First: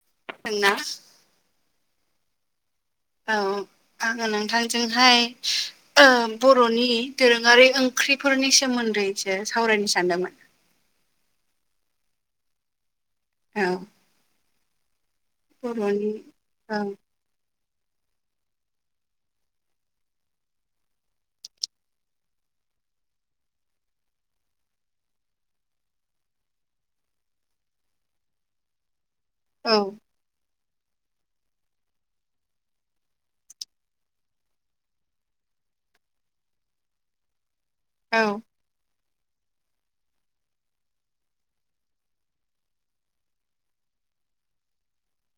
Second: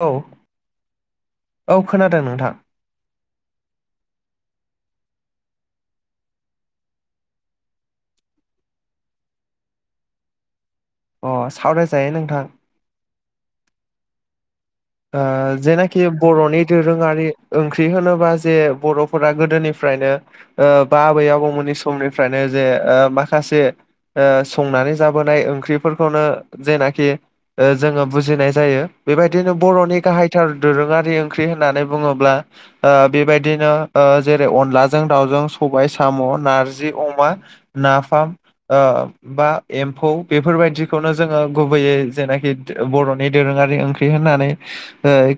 औ दोंना औ खोनादों नोंथां औ आङो नोंथांजोंहाय बर'नि दोरोङारि ओंख्रिफोरनि सोमोन्दैसो सावरायनो सानदोंमोन अ सावरायजायो नोंथां औ जेनाखि बर'नि बर'नि औ दोरोङारि ओंख्रि होनोबा जे बर'फोरा गोदोनिफ्रायनो बा आबै आबौमोननि समनिफ्रायनो जे माखासे संनानै जाबोनाय ओंख्रिफोरखौनो जेनाखि जोङो बुजिनाय जायो बेबायदिनो औ बर'नि गाहाय थार दोरोङारि ओंख्रि होननानै बुङोब्ला ओ बेबायदिनो ओ जेरै अनलाजों दाउजों सबाय साम' नारजि अमा नाफाम औ ओ बा एम्फौ बेफोरबायदिखौनो जोङो गुबैयै जेनाखि बर'नि दोरोङारि ओंख्रि होननानै ओ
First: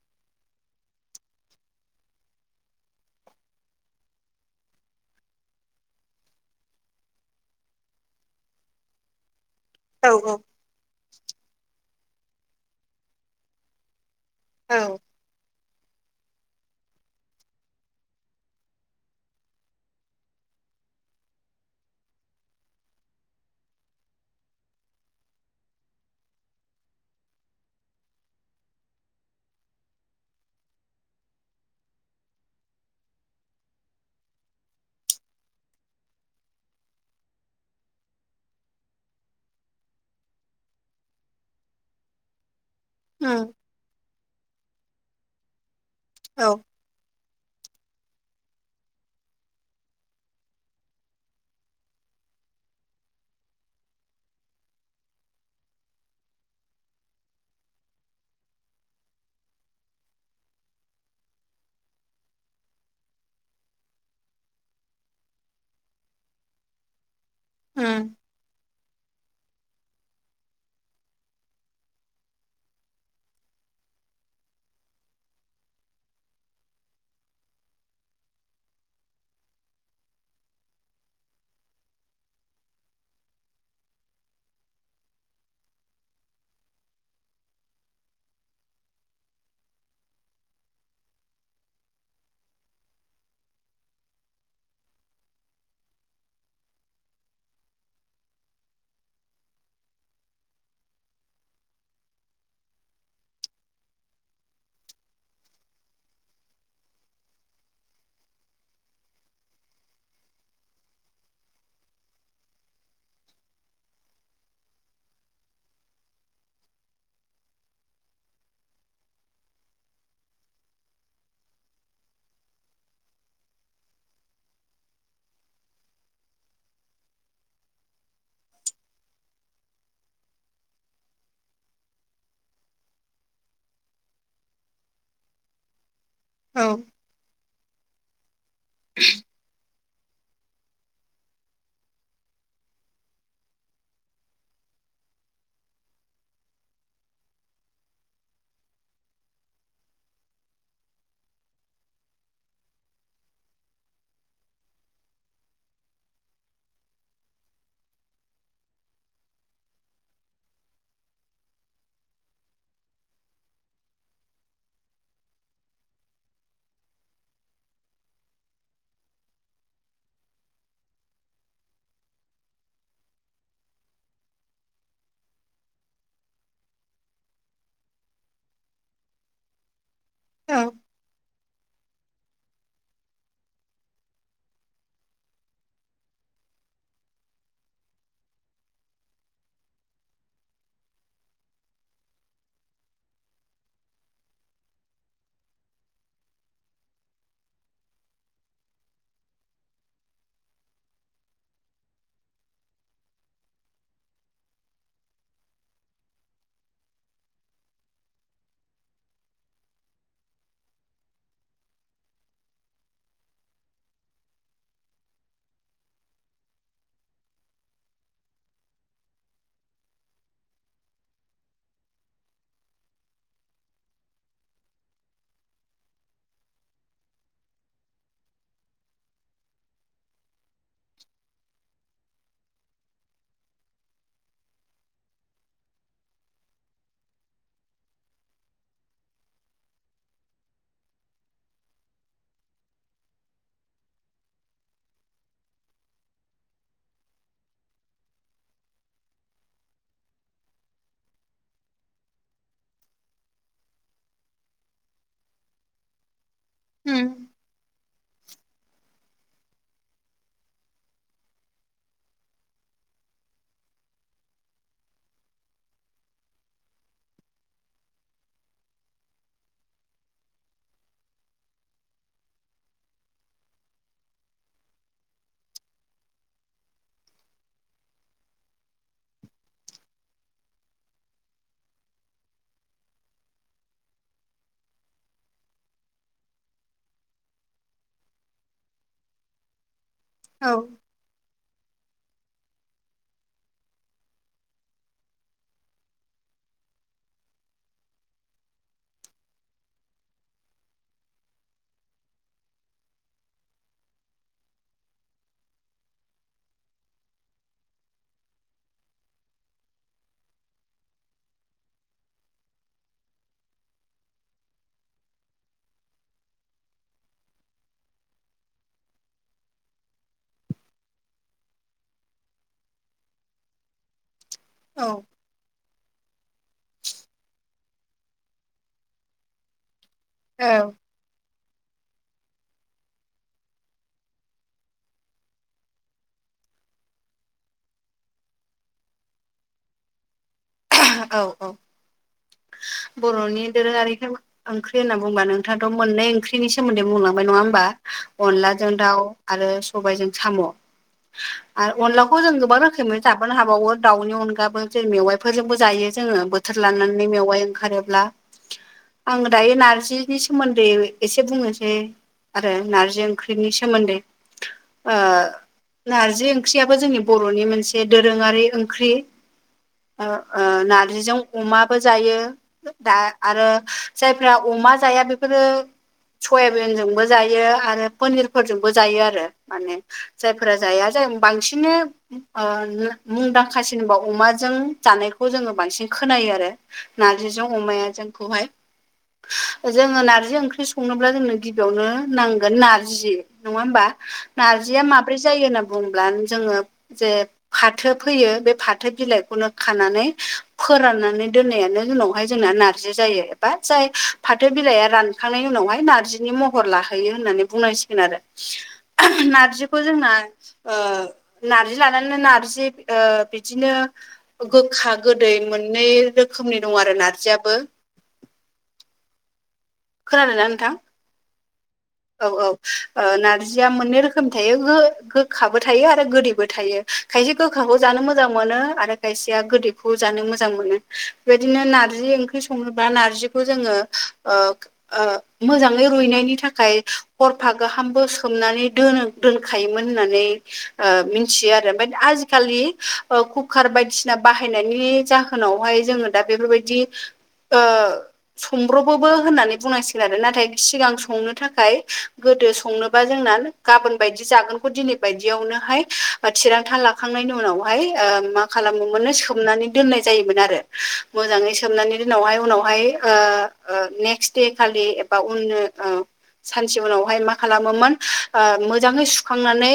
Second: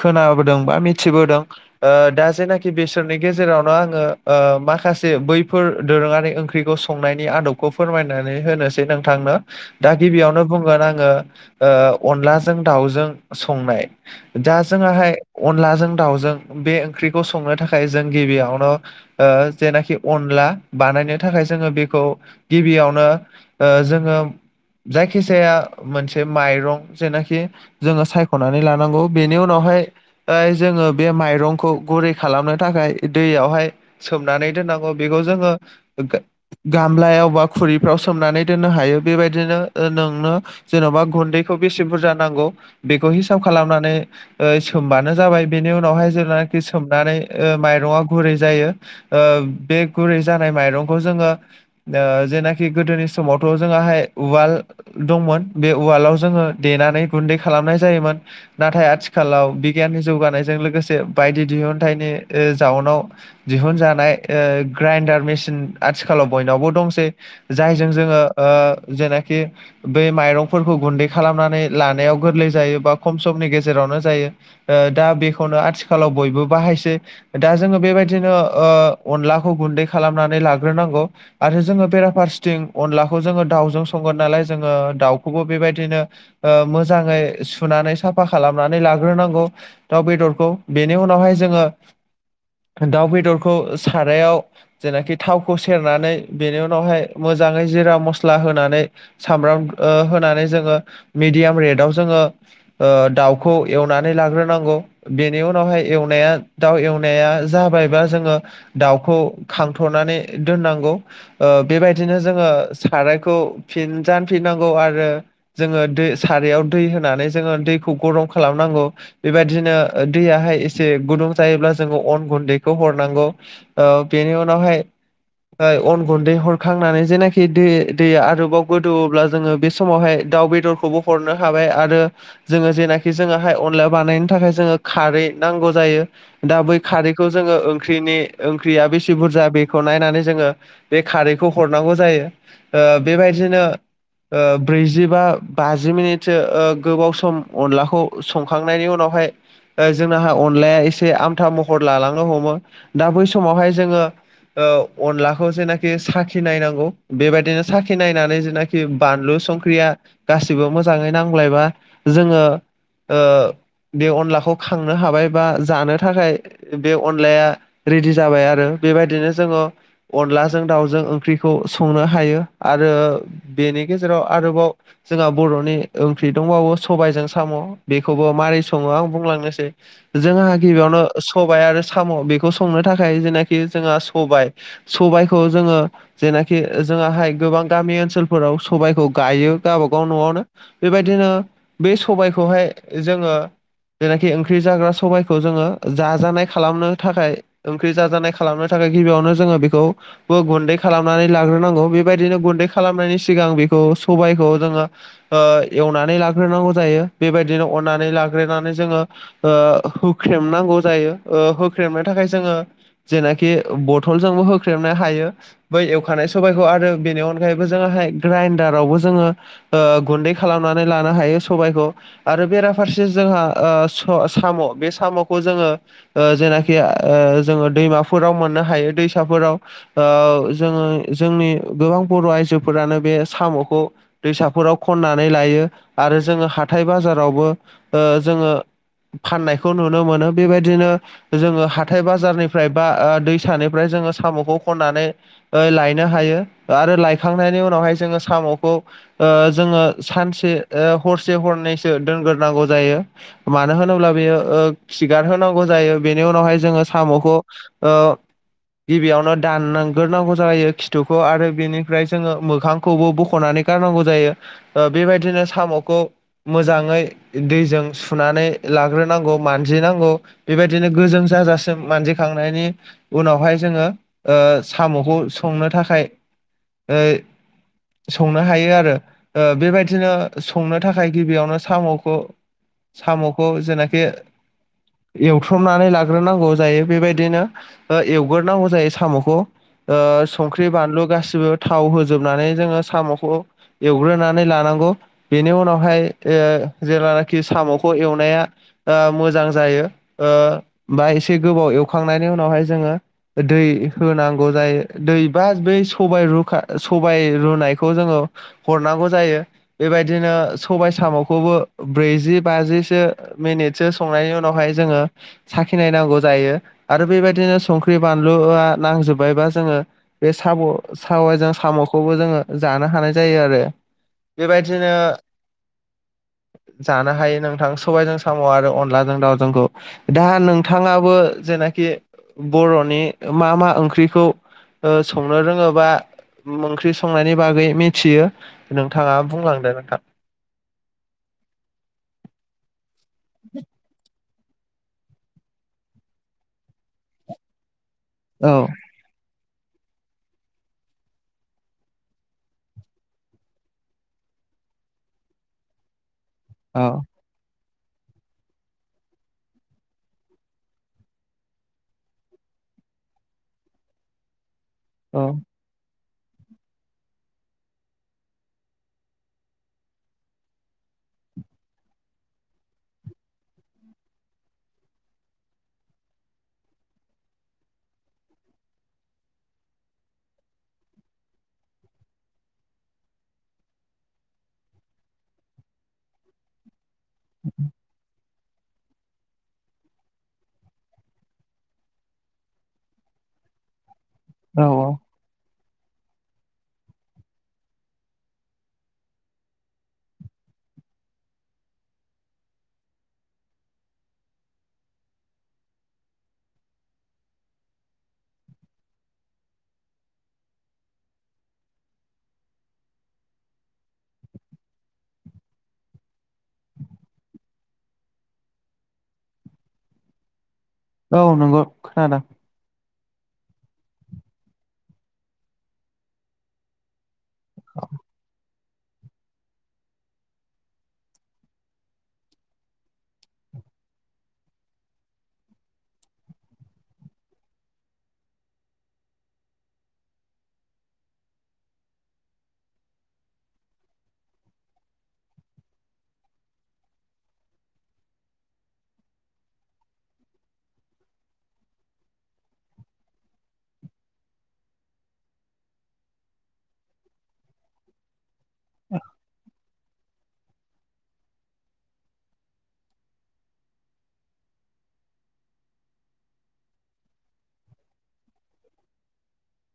खोनाबोदों बा मिथिबोदों। ओ दा जेनाखि बेसोरनि गेजेरावनो आङो ओ माखासे बैफोर दोरोङारि ओंख्रिखौ संनायनि आदबखौ फोरमायनानै होनोसै नोंथांनो। दा औ गिबियावनो बुंगोन आङो ओ अनलाजों दाउजों संनाय। दा औ जोंहाहाय अनलाजों दाउजों बे ओंख्रिखौ संनो थाखाय जों गिबियावनो ओ जेनाखि अनला बानायनो थाखाय जोङो बेखौ गिबियावनो ओ जोङो जायखि जाया मोनसे माइरं जेनाखि जोङो सायख'नानै लानांगौ बेनि उनावहाय ओमफाय जोङो बे माइरंखौ गुरै खालामनो थाखाय दैयावहाय सोमनानै दोननांगौ बेखौ जोङो गामलायाव बा खुरिफ्राव सोमनानै दोननो हायो। बेबायदिनो नोंनो जेन'बा गुन्दैखौ बेसे बुरजा नांगौ बेखौ हिसाब उम खालामनानै ओ सोमबानो जाबाय बेनि उनावहाय औ जेब्लानाखि नानै माइरं ओ गुरै जायो ओ बे गुरै जानाय माइरंखौ जोङो ओ जेनाखि गोदोनि समावथ' जोंहाहाय उवाल दंमोन बे उवालाव जोङो देनानै गुन्दै खालामनाय जायोमोन। नाथाय आथिखालाव बिगियाननि जौगानायजों लोगोसे बायदि दिहुनथाइनि जाउनाव दिहुनजानाय ओ ग्राइन्दार मेसिन आथिखालाव बयनावबो दंसै। जायजों उम जोङो ओ जेनाखि बै माइरंफोरखौ गुन्दै खालामनानै लानायाव गोरलै जायो बा खम समनि गेजेरावनो जायो। ओ दा बेखौनो आथिखालाव बयबो बाहायसै। दा जोङो बेबायदिनो ओ अनलाखौ गुन्दै खालामनानै लाग्रोनांगौ। आरो जोङो बेराफारसेथिं अनलाखौ जोङो दाउजों संगोन नालाय जोङो दाउखौबो बेबायदिनो ओ मोजाङै सुनानै साफा खालामनानै लाग्रोनांगौ। दाउ बेदरखौ बेनि उनावहाय जोङो दाउ बेदरखौ सारायाव जेनाखि थावखौ सेरनानै बेनि उनावहाय मोजाङै जिरा मस्ला होनानै सामब्राम ओ होनानै जोङो मेडियाम रेटआव जोङो ओ दाउखौ एवनानै लाग्रोनांगौ। बेनि उनावहाय एवनाया दाउ एवनाया जाबायबा जोङो दाउखौ खांथ'नानै दोननांगौ ओ बेबायदिनो जोङो सारायखौ फिनजानफिननांगौ आरो जोङो दै सारायाव दै होनानै जोङो दैखौ गरम खालामनांगौ। बेबायदिनो दैयाहाय एसे गुदुं जायोब्ला जोङो अन गुन्दैखौ हरनांगौ। ओ बेनि उनावहाय अन गुन्दै हरखांनानै जेनाखि दै दैया आरोबाव गोदौवोब्ला जोङो बे समावहाय दाउ बेदरखौबो हरनो हाबाय आरो जोङो जेनाखि जोङोहाय अनला बानायनो थाखाय जोङो खारै नांगौ जायो। दा औ बै खारैखौ जोङो ओंख्रिनि ओंख्रिया बेसे बुरजा बे खौ नायनानै जोङो बे खारैखौ हरनांगौ जायो। ओ बेबायदिनो ओ ब्रैजि बा बाजि मिनिटसो गोबाव सम अनलाखौ संखांनायनि उनावहाय जोंहा अनलाया एसे आमथा महर लालांनो हमो दा बै समावहाय जोङो ओ अनलाखौ जेनाखि साखि नायनांगौ बेबायदिनो साखि नायनानै जेनाखि बानलु संख्रिया गासैबो मोजाङै नांबायब्ला जोङो ओ बे अनलाखौ खांनो हाबाय बा जानो थाखाय बे अनलाया रेडि जाबाय आरो बेबायदिनो जोङो अनलाजों दाउजों ओंख्रिखौ संनो हायो। आरो बेनि गेजेराव आरोबाव जोंहा बर'नि ओंख्रि दंबावो सबायजों साम' बेखौबो मारै सङो आं बुंलांनोसै। जोंहा औ गिबियावनो सबायाइ आरो साम' बेखौ संनो थाखाय जेनाखि जोंहा सबाय सबायाइखौ जोङो जेनाखि जोङोहाय गोबां गामि ओनसोलफोराव सबायाइखौ गायो। गावबागाव न'आवनो बेबायदिनो बे सबायखौहाय जोङो जेनाखि ओंख्रि जाग्रा सबायखौ जोङो जाजानाय खालामनो थाखाय ओंख्रि जाजानाय खालामनो थाखाय गिबियावनो जोङो बेखौ गुन्दै खालामनानै लाग्रोनांगौ बेबायदिनो गुन्दै खालामनायनि सिगां बेखौ सबायखौ जोङो ओ एवनानै लाग्रोनांगौ जायो बेबायदिनो अननानै लाग्रोनानै जोङो ओ होख्रेमनांगौ जायो होख्रेमनो थाखाय जोङो जेनाखि बथलजोंबो होख्रेबनो हायो बै एवखानाय सबायखौ आरो बेनि अनगायैबो जोङोहाय ग्राइनडारावबो जोङो गुन्दै खालामनानै लानो हायो सबायखौ आरो बेराफारसे जोंहा साम' बे साम'खौ जोङो जेनाखि जोङो दैमाफोराव मोननो हायो दैसाफोराव ओ जोङो जोंनि गोबां बर' आइजोफोरानो बे साम'खौ दैसाफोराव खननानै लायो आरो जोङो हाथाय बाजारावबो ओ जोङो फाननायखौ नुनो मोनो बेबायदिनो जोङो हाथाय बाजारनिफ्राय बा दैसानिफ्राय जोङो साम'खौ खननानै लायनो हायो आरो लायखांनायनि उनावहाय जोङो साम'खौ जोङो सानसे हरसे हरनैसो दोनग्रोनांगौ जायो मानो होनोब्ला बेयो खिगार होनांगौ जायो बेनि उनावहाय जोङो उम साम'खौ गिबियावनो दानग्रोनांगौ जायो खिथुखौ आरो बेनिफ्राय जोङो मोखांखौबो बख'नानै गारनांगौ ज जायो बेबायदिनो साम'खौ मोजाङै दैजों सुनानै लाग्रोनांगौ मानजिनांगौ बेबायदिनो गोजों जाजासिम मानजिखांनायनि उनावहाय जोङो साम'खौ संनो थाखाय संनो हायो आरो बेबायदिनो संनो थाखाय गिबियावनो साम'खौ साम'खौ जेनाखि एवथ्रमनानै लाग्रोनांगौ जायो बेबायदिनो एवग्रोनांगौ जायो साम'खौ औ संख्रि बानलु गासिबो थाव होजोबनानै जोङो साम'खौ एवग्रोनानै लानांगौ बेनि उनावहाय जेल्लानाखि साम'खौ एवनाया मोजां जायो बा एसे गोबाव एवखांनायनि उनावहाय जोङो दै होनांगौ जायो दैबा बै सबाय रुखा सबाय रुनायखौ जोङो हरनांगौ जायो बेबायदिनो सबाय साम'खौबो ब्रैजि बाजिसो मिनिटसो संनायनि उनावहाय जोङो साखिनाय नांगौ जायो आरो बेबायदिनो संख्रि बानलुआ नांजोब्बायबा जोङो बे साम' सामजों साम'खौबो जोङो जानो हानाय जायो आरो औ बेबायदिनो जानो हायो नोंथां सबायजों साम' आरो अनलाजों दाउजोंखौ दा औ नोंथाङाबो जेनाखि बर'नि मा मा ओंख्रिखौ संनो रोङोबा ओंख्रि संनायनि बागै मिथियो नोंथाङा बुंलांदों नोंथां औ औ बर'नि दोरोङारिफोर ओंख्रि होनना बुंबा नोंथाङाथ' मोननै ओंख्रिनि सोमोन्दै बुंलांबाय नङा होमबा औ अनदलाजों दाउ आरो सबायजों साम' आरो अनलाखौ जों गोबां रोखोमै जाबोनो हाबावो दाउनि अनगाबो जों मेवाइ बेफोरजोंबो जायो जोङो बोथोर औ लानानै मेवाइ ओंखारोब्ला आं दायो नार्जिनि सोमोन्दै एसे बुंनोसै आरो नारजि ओंख्रिनि सोमोन्दै औ नारजि ओंख्रियाबो जोंनि बर'नि मोनसे दोरोङारि ओंख्रि नारजिजों अमाबो जायो दा आरो जायफ्रा अमा जाया बेफोरो सयाबिनजोंबो जायो आरो पनिरफोरजोंबो जायो आरो माने जायफोरा जाया जाय बांसिनै मुंदांखासिनोबा अमाजों जानायखौ जोङो बांसिन खोनायो आरो नारजिजों अमाया जोंखौहाय जोङो नारजि ओंख्रि संनोब्ला जोंनो गिबियावनो नांगोन नारजि नङा होमबा औ नारजिया माब माब्रै जायो होनना बुंब्लानो जोङो जे फाथो फैयो बे फाथो बिलाइखौनो खानानै फोराननानै दोननायानो उनावहाय जोंना नारजि जायो एबा जाय फाथो बिलाइया रानखांनायनि उनावहाय नारजिनि महर लाहैयो होननानै बुंनांसिगोन आरो नारजिखौ जोंना नार्जि लानानैनो नार्जि बिदिनो गोखा गोदै मोननै रोखोमनि दं आरो नारजियाबो खोनादों ना नोंथां औ नंगौ खोनादों औ ओ नारजिया मोननै रोखोमनि थायो गो-गोखाबो थायो आरो गोदैबो थायो खायसे गोखाखौ जानो मोजां मोनो आरो खायसेया गोदैखौ जानो मोजां मोनो बेबायदिनो नारजि ओंख्रि सङोब्ला नारजिखौ जोङो ओ ओ मोजाङै रुइनायनि थाखाय हरफा गाहामबो सोमनानै दोनो दोनखायोमोन होननानै ओ मोनथियो आरो ओमफ्राय आजिखालि कुकार बायदिसिना बाहायनायनि जा होनावहाय जोङो दा बेफोरबायदि ओ सोमब्रबोबो होननानै बुंनांसिगोन आरो नाथाय सिगां संनो थाखाय गोदो संनोबा जोंना गाबोन बायदि जागोनखौ दिनै बायदियावनोहाय थिरांथा लाखांनायनि उनावहाय ओ मा खालामोमोननो सोमनानै दोननाय जायोमोन आरो मोजाङै सोमनानै दिनावहाय उनावहाय ओ ओ नेक्स्ट दे खालि एबा उनो ओ सानसे उनावहाय मा खालामोमोन ओ मोजाङै सुखांनानै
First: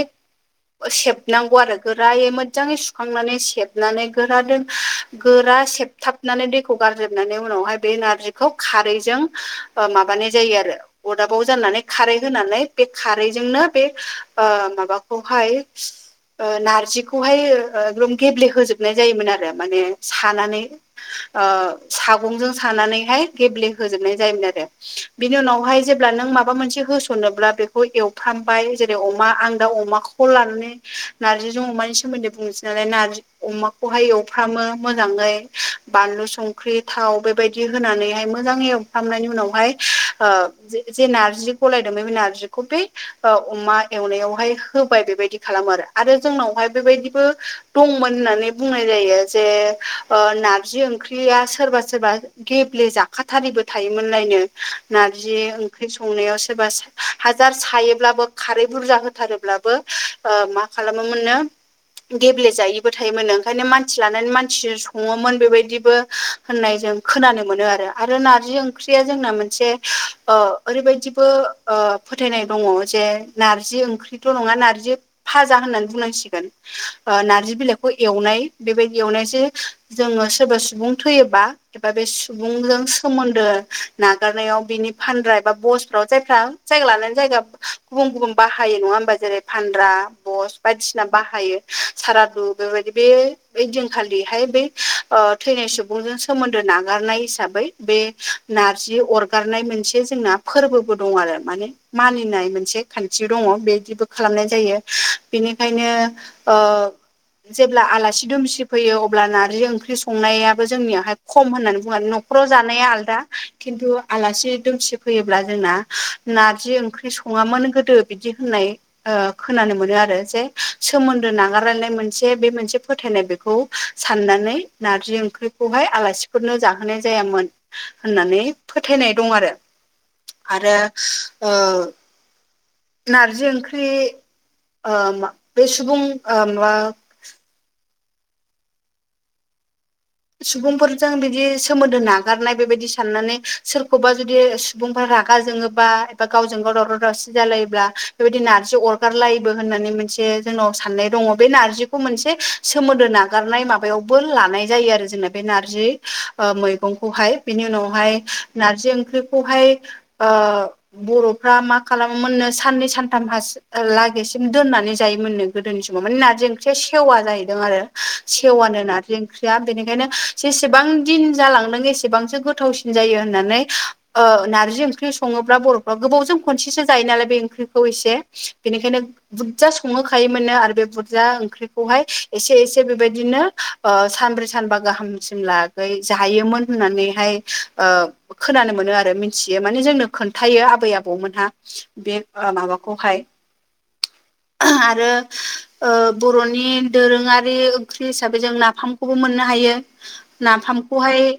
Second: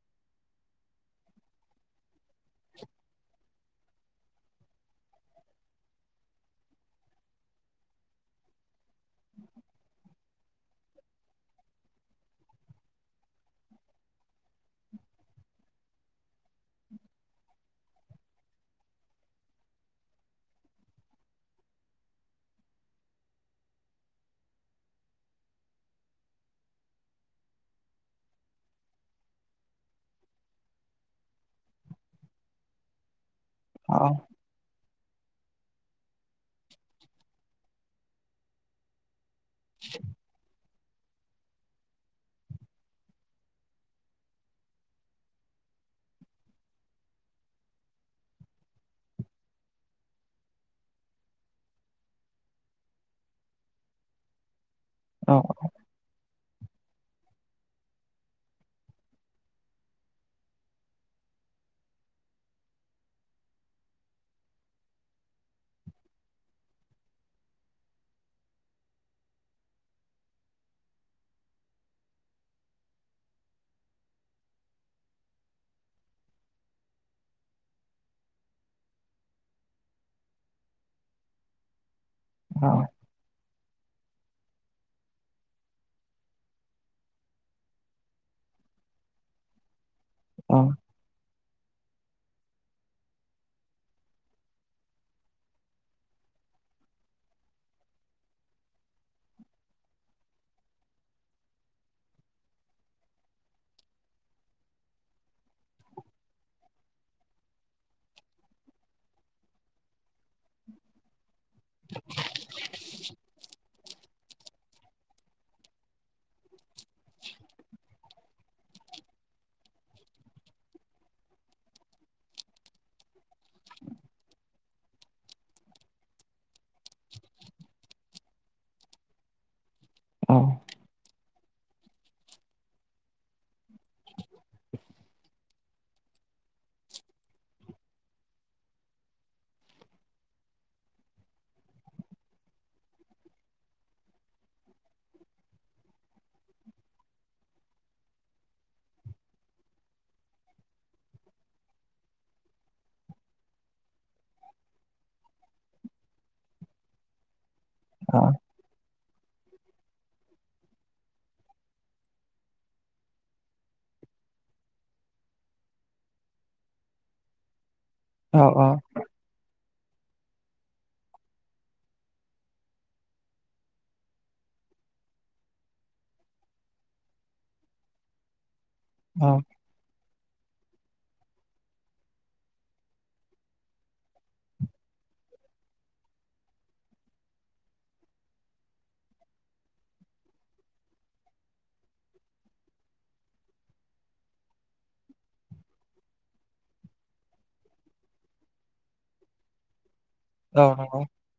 सेबनांगौ आरो गोरायै मोजाङै सुखांनानै सेबनानै गोरादों गोरा सेबथाबनानै दैखौ गारजोबनानै उनावहाय बे नारजिखौ खारैजों ओ माबानाय जायो आरो अरदाबाव जानानै खारै होनानै बे खारैजोंनो बे ओ माबाखौहाय ओ नारजिखौहाय एकदम गेब्लेहोजोबनाय जायोमोन आरो माने सानानै ओ सागंजों सानानैहाय गेब्लेहोजोबनाय जायोमोन आरो बिनि उनावहाय जेब्ला नों माबा मोनसे होसनोब्ला बेखौ एवफामबाय जेरै अमा आं दा अमाखौ खौ लानानै नारजिजों अमानि सोमोन्दै बुंनोसै नालाय नारजि औ अमाखौहाय एवफ्रामो मोजाङै बानलु संख्रि थाव बेबायदि होनानैहाय मोजाङै एव खालामनायनि उनावहाय ओ जे नारजि गलायदोंमोन बे नारजिखौ बे ओ अमा एवनायावहाय होबाय बेबायदि खालामो आरो आरो जोंनावहाय बेबायदिबो दंमोन होननानै बुंनाय जायो जे ओ नारजि ओंख्रिया सोरबा सोरबा गेब्ले जाखाथारिबो थायोमोनलायनो नारजि औ ओंख्रि संनायाव सोरबा हाजार सायोब्लाबो खारै बुरजा होथारोब्लाबो ओ मा खालामोमोननो गेब्लेेजायैबो थायोमोन ओंखायनो मानसि लानानै मानसिजों सङोमोन बेबायदिबो होननाय जों खोनानो मोनो आरो आरो ना जि ओंख्रिया जोंना मोनसे ओरैबायदिबो फोथायनाय दङ जे नार्जि ओंख्रिथ' नङा नार्जि फाजा होननानै बुंनांसिगोन ओ नार्जि बिलाइखौ एवनाय बेबायदि एवनायसो जोङो सोरबा सुबुं थैयोबा एबा बे औ सुबुंजों सोमोन्दो नागारनायाव बिनि फानग्रा एबा बसफ्राव जायफ्रा जायगा लानानै जायगा गुबुन गुबुन बाहायो नङा होमबा जेरै फानद्रा औ बस बायदिसिना सिना बाहायो सारादु बेबायदि बे बै दिनखालिहाय बै ओ थैनाय सुबुंजों सोमोन्दो नागारनाय हिसाबै बे नारजि अरगारनाय मोनसे जोंना फोरबोबो दं आरो माने मानिनाय मोनसे खान्थि दङ बेदिबो खालामनाय जायो बेनिखायनो ओ जेब्ला आलासि दुमसि फैयो अब्ला नारजि ओंख्रि सं संनायाबो जोंनियावहाय खम होननानै बुंनानै न'खराव जानाया आलदा खिन्थु आलासि दुमसि फैयोब्ला जोंना नारजि ओंख्रि सङामोन गोदो बिदि होननाय ओ खोनानो मोनो आरो जे सोमोन्दो नागारलायनाय मोनसे बे मोनसे फोथायनाय बेखौ साननानै नारजि ओंख्रिखौहाय आलासिफोरनो जाहोनाय जायामोन होननानै फोथायनाय दं आरो औ आरो ओ नारजि ओंख्रि ओ बे सुबुं ओ माबा सुबुंफोरजों बिदि सोमोन्दो नागारनाय बेबायदि साननानै सोरखौबा जुदि सुबुंफ्रा रागा जोङोबा एबा गावजों गाव दावराव दावसि जालायोब्ला बेबायदि नारजि अर गारलायोबो होननानै मोनसे जोंनाव साननाय दङ बे नारजिखौ मोनसे सोमोनदो नागारनाय मा माबायावबो लानाय जायो आरो जोंना बे नारजि ओ मैगंखौहाय बिनि उनावहाय नारजि ओंख्रिखौहाय ओ बर'फ्रा मा खालामोमोन नों साननै सानथाम लागैसिम दोननानै जायोमोननो गोदोनि समाव माने नारजि ओंख्रिया सेवा जाहैदों आरो औ औ सेवानो नारजि ओंख्रि बेनिखायनो जेसेबां दिन जालांदों एसेबांसो गोथावसिन जायो होननानै ओ नारजि ओंख्रि सङोब्ला बर'फ्रा गोबावजों खनसेसो जायो नालाय बे ओंख्रिखौ एसे बेनिखायनो बुरजा संहोखायोमोननो आरो बे बुरजा ओंख्रिखौहाय एसे एसे बेबायदिनो सानब्रै सानबा गाहामसिम लागै जायोमोन होननानैहाय ओ खोनानो मोनो आरो मिथियो माने जोंनो खोन्थायो आबै आबौमोनहा बे माबाखौहाय आरो ओ बर'नि दोरोङारि ओंख्रि हिसाबै जों नाफामखौबो मोननो हायो औ नाफामखौहाय